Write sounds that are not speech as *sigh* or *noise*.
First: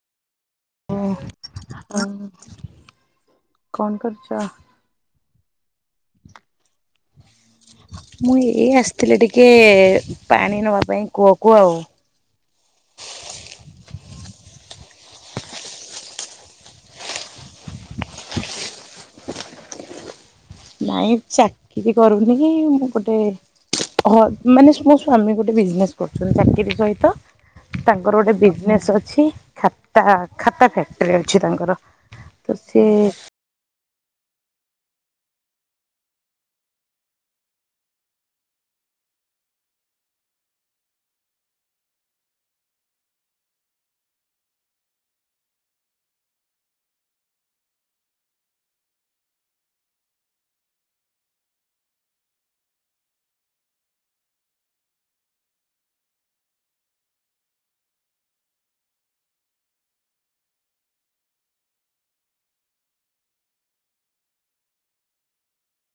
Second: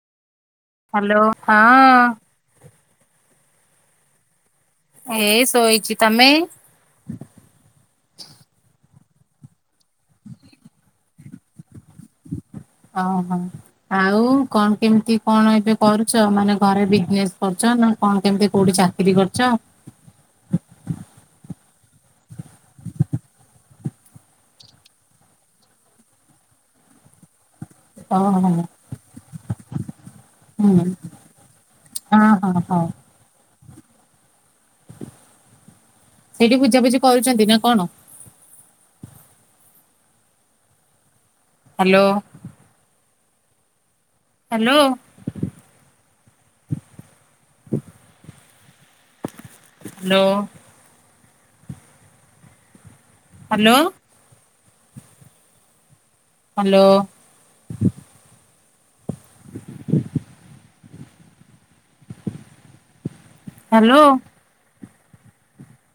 Hello ହଁଅ। ହଁ କଣ କରୁଚ? ଏଇ ଶୋଇଚି। ତମେ? ମୁଁ ଏଇ ଆସିଥିଲି ଟିକେ ପାଣି ନବା ପାଇଁ କୂଅକୁ ଆଉ। ହଁ ହଁ। ଆଉ କଣ କେମିତି କଣ ଏବେ କରୁଚ ମାନେ ଘରେ ବିଜନେସ୍ କରୁଚ ନା କଣ କେମିତି କୋଉଠି ଚାକିରି କରିଚ? ନାଇଁ ଚାକିରି କରୁନି। ମୁଁ ଗୋଟେ ହଁ ମାନେ ସ୍ୱ ମୋ ସ୍ଵାମୀ ଗୋଟେ ବିଜନେସ୍ କରୁଚନ୍ତି ଚାକିର ସହିତ। ତାଙ୍କର ଗୋଟେ ଓହୋ ବିଜନେସ୍ ଅଛି ଖାତା ଖାତା ହୁଁ ଫ୍ୟାକ୍ଟ୍ରି ଅଛି ତାଙ୍କର। ହଁ ତ ହଁ ହଁ ସେ ସେଇଠି ବୁଝାବୁଝି କରୁଚନ୍ତି ନା କଣ? ହାଲୋ। ହାଲୋ। ହ ହାଲୋ। ହାଲୋ। ହାଲୋ। *inaudible* ହାଲୋ।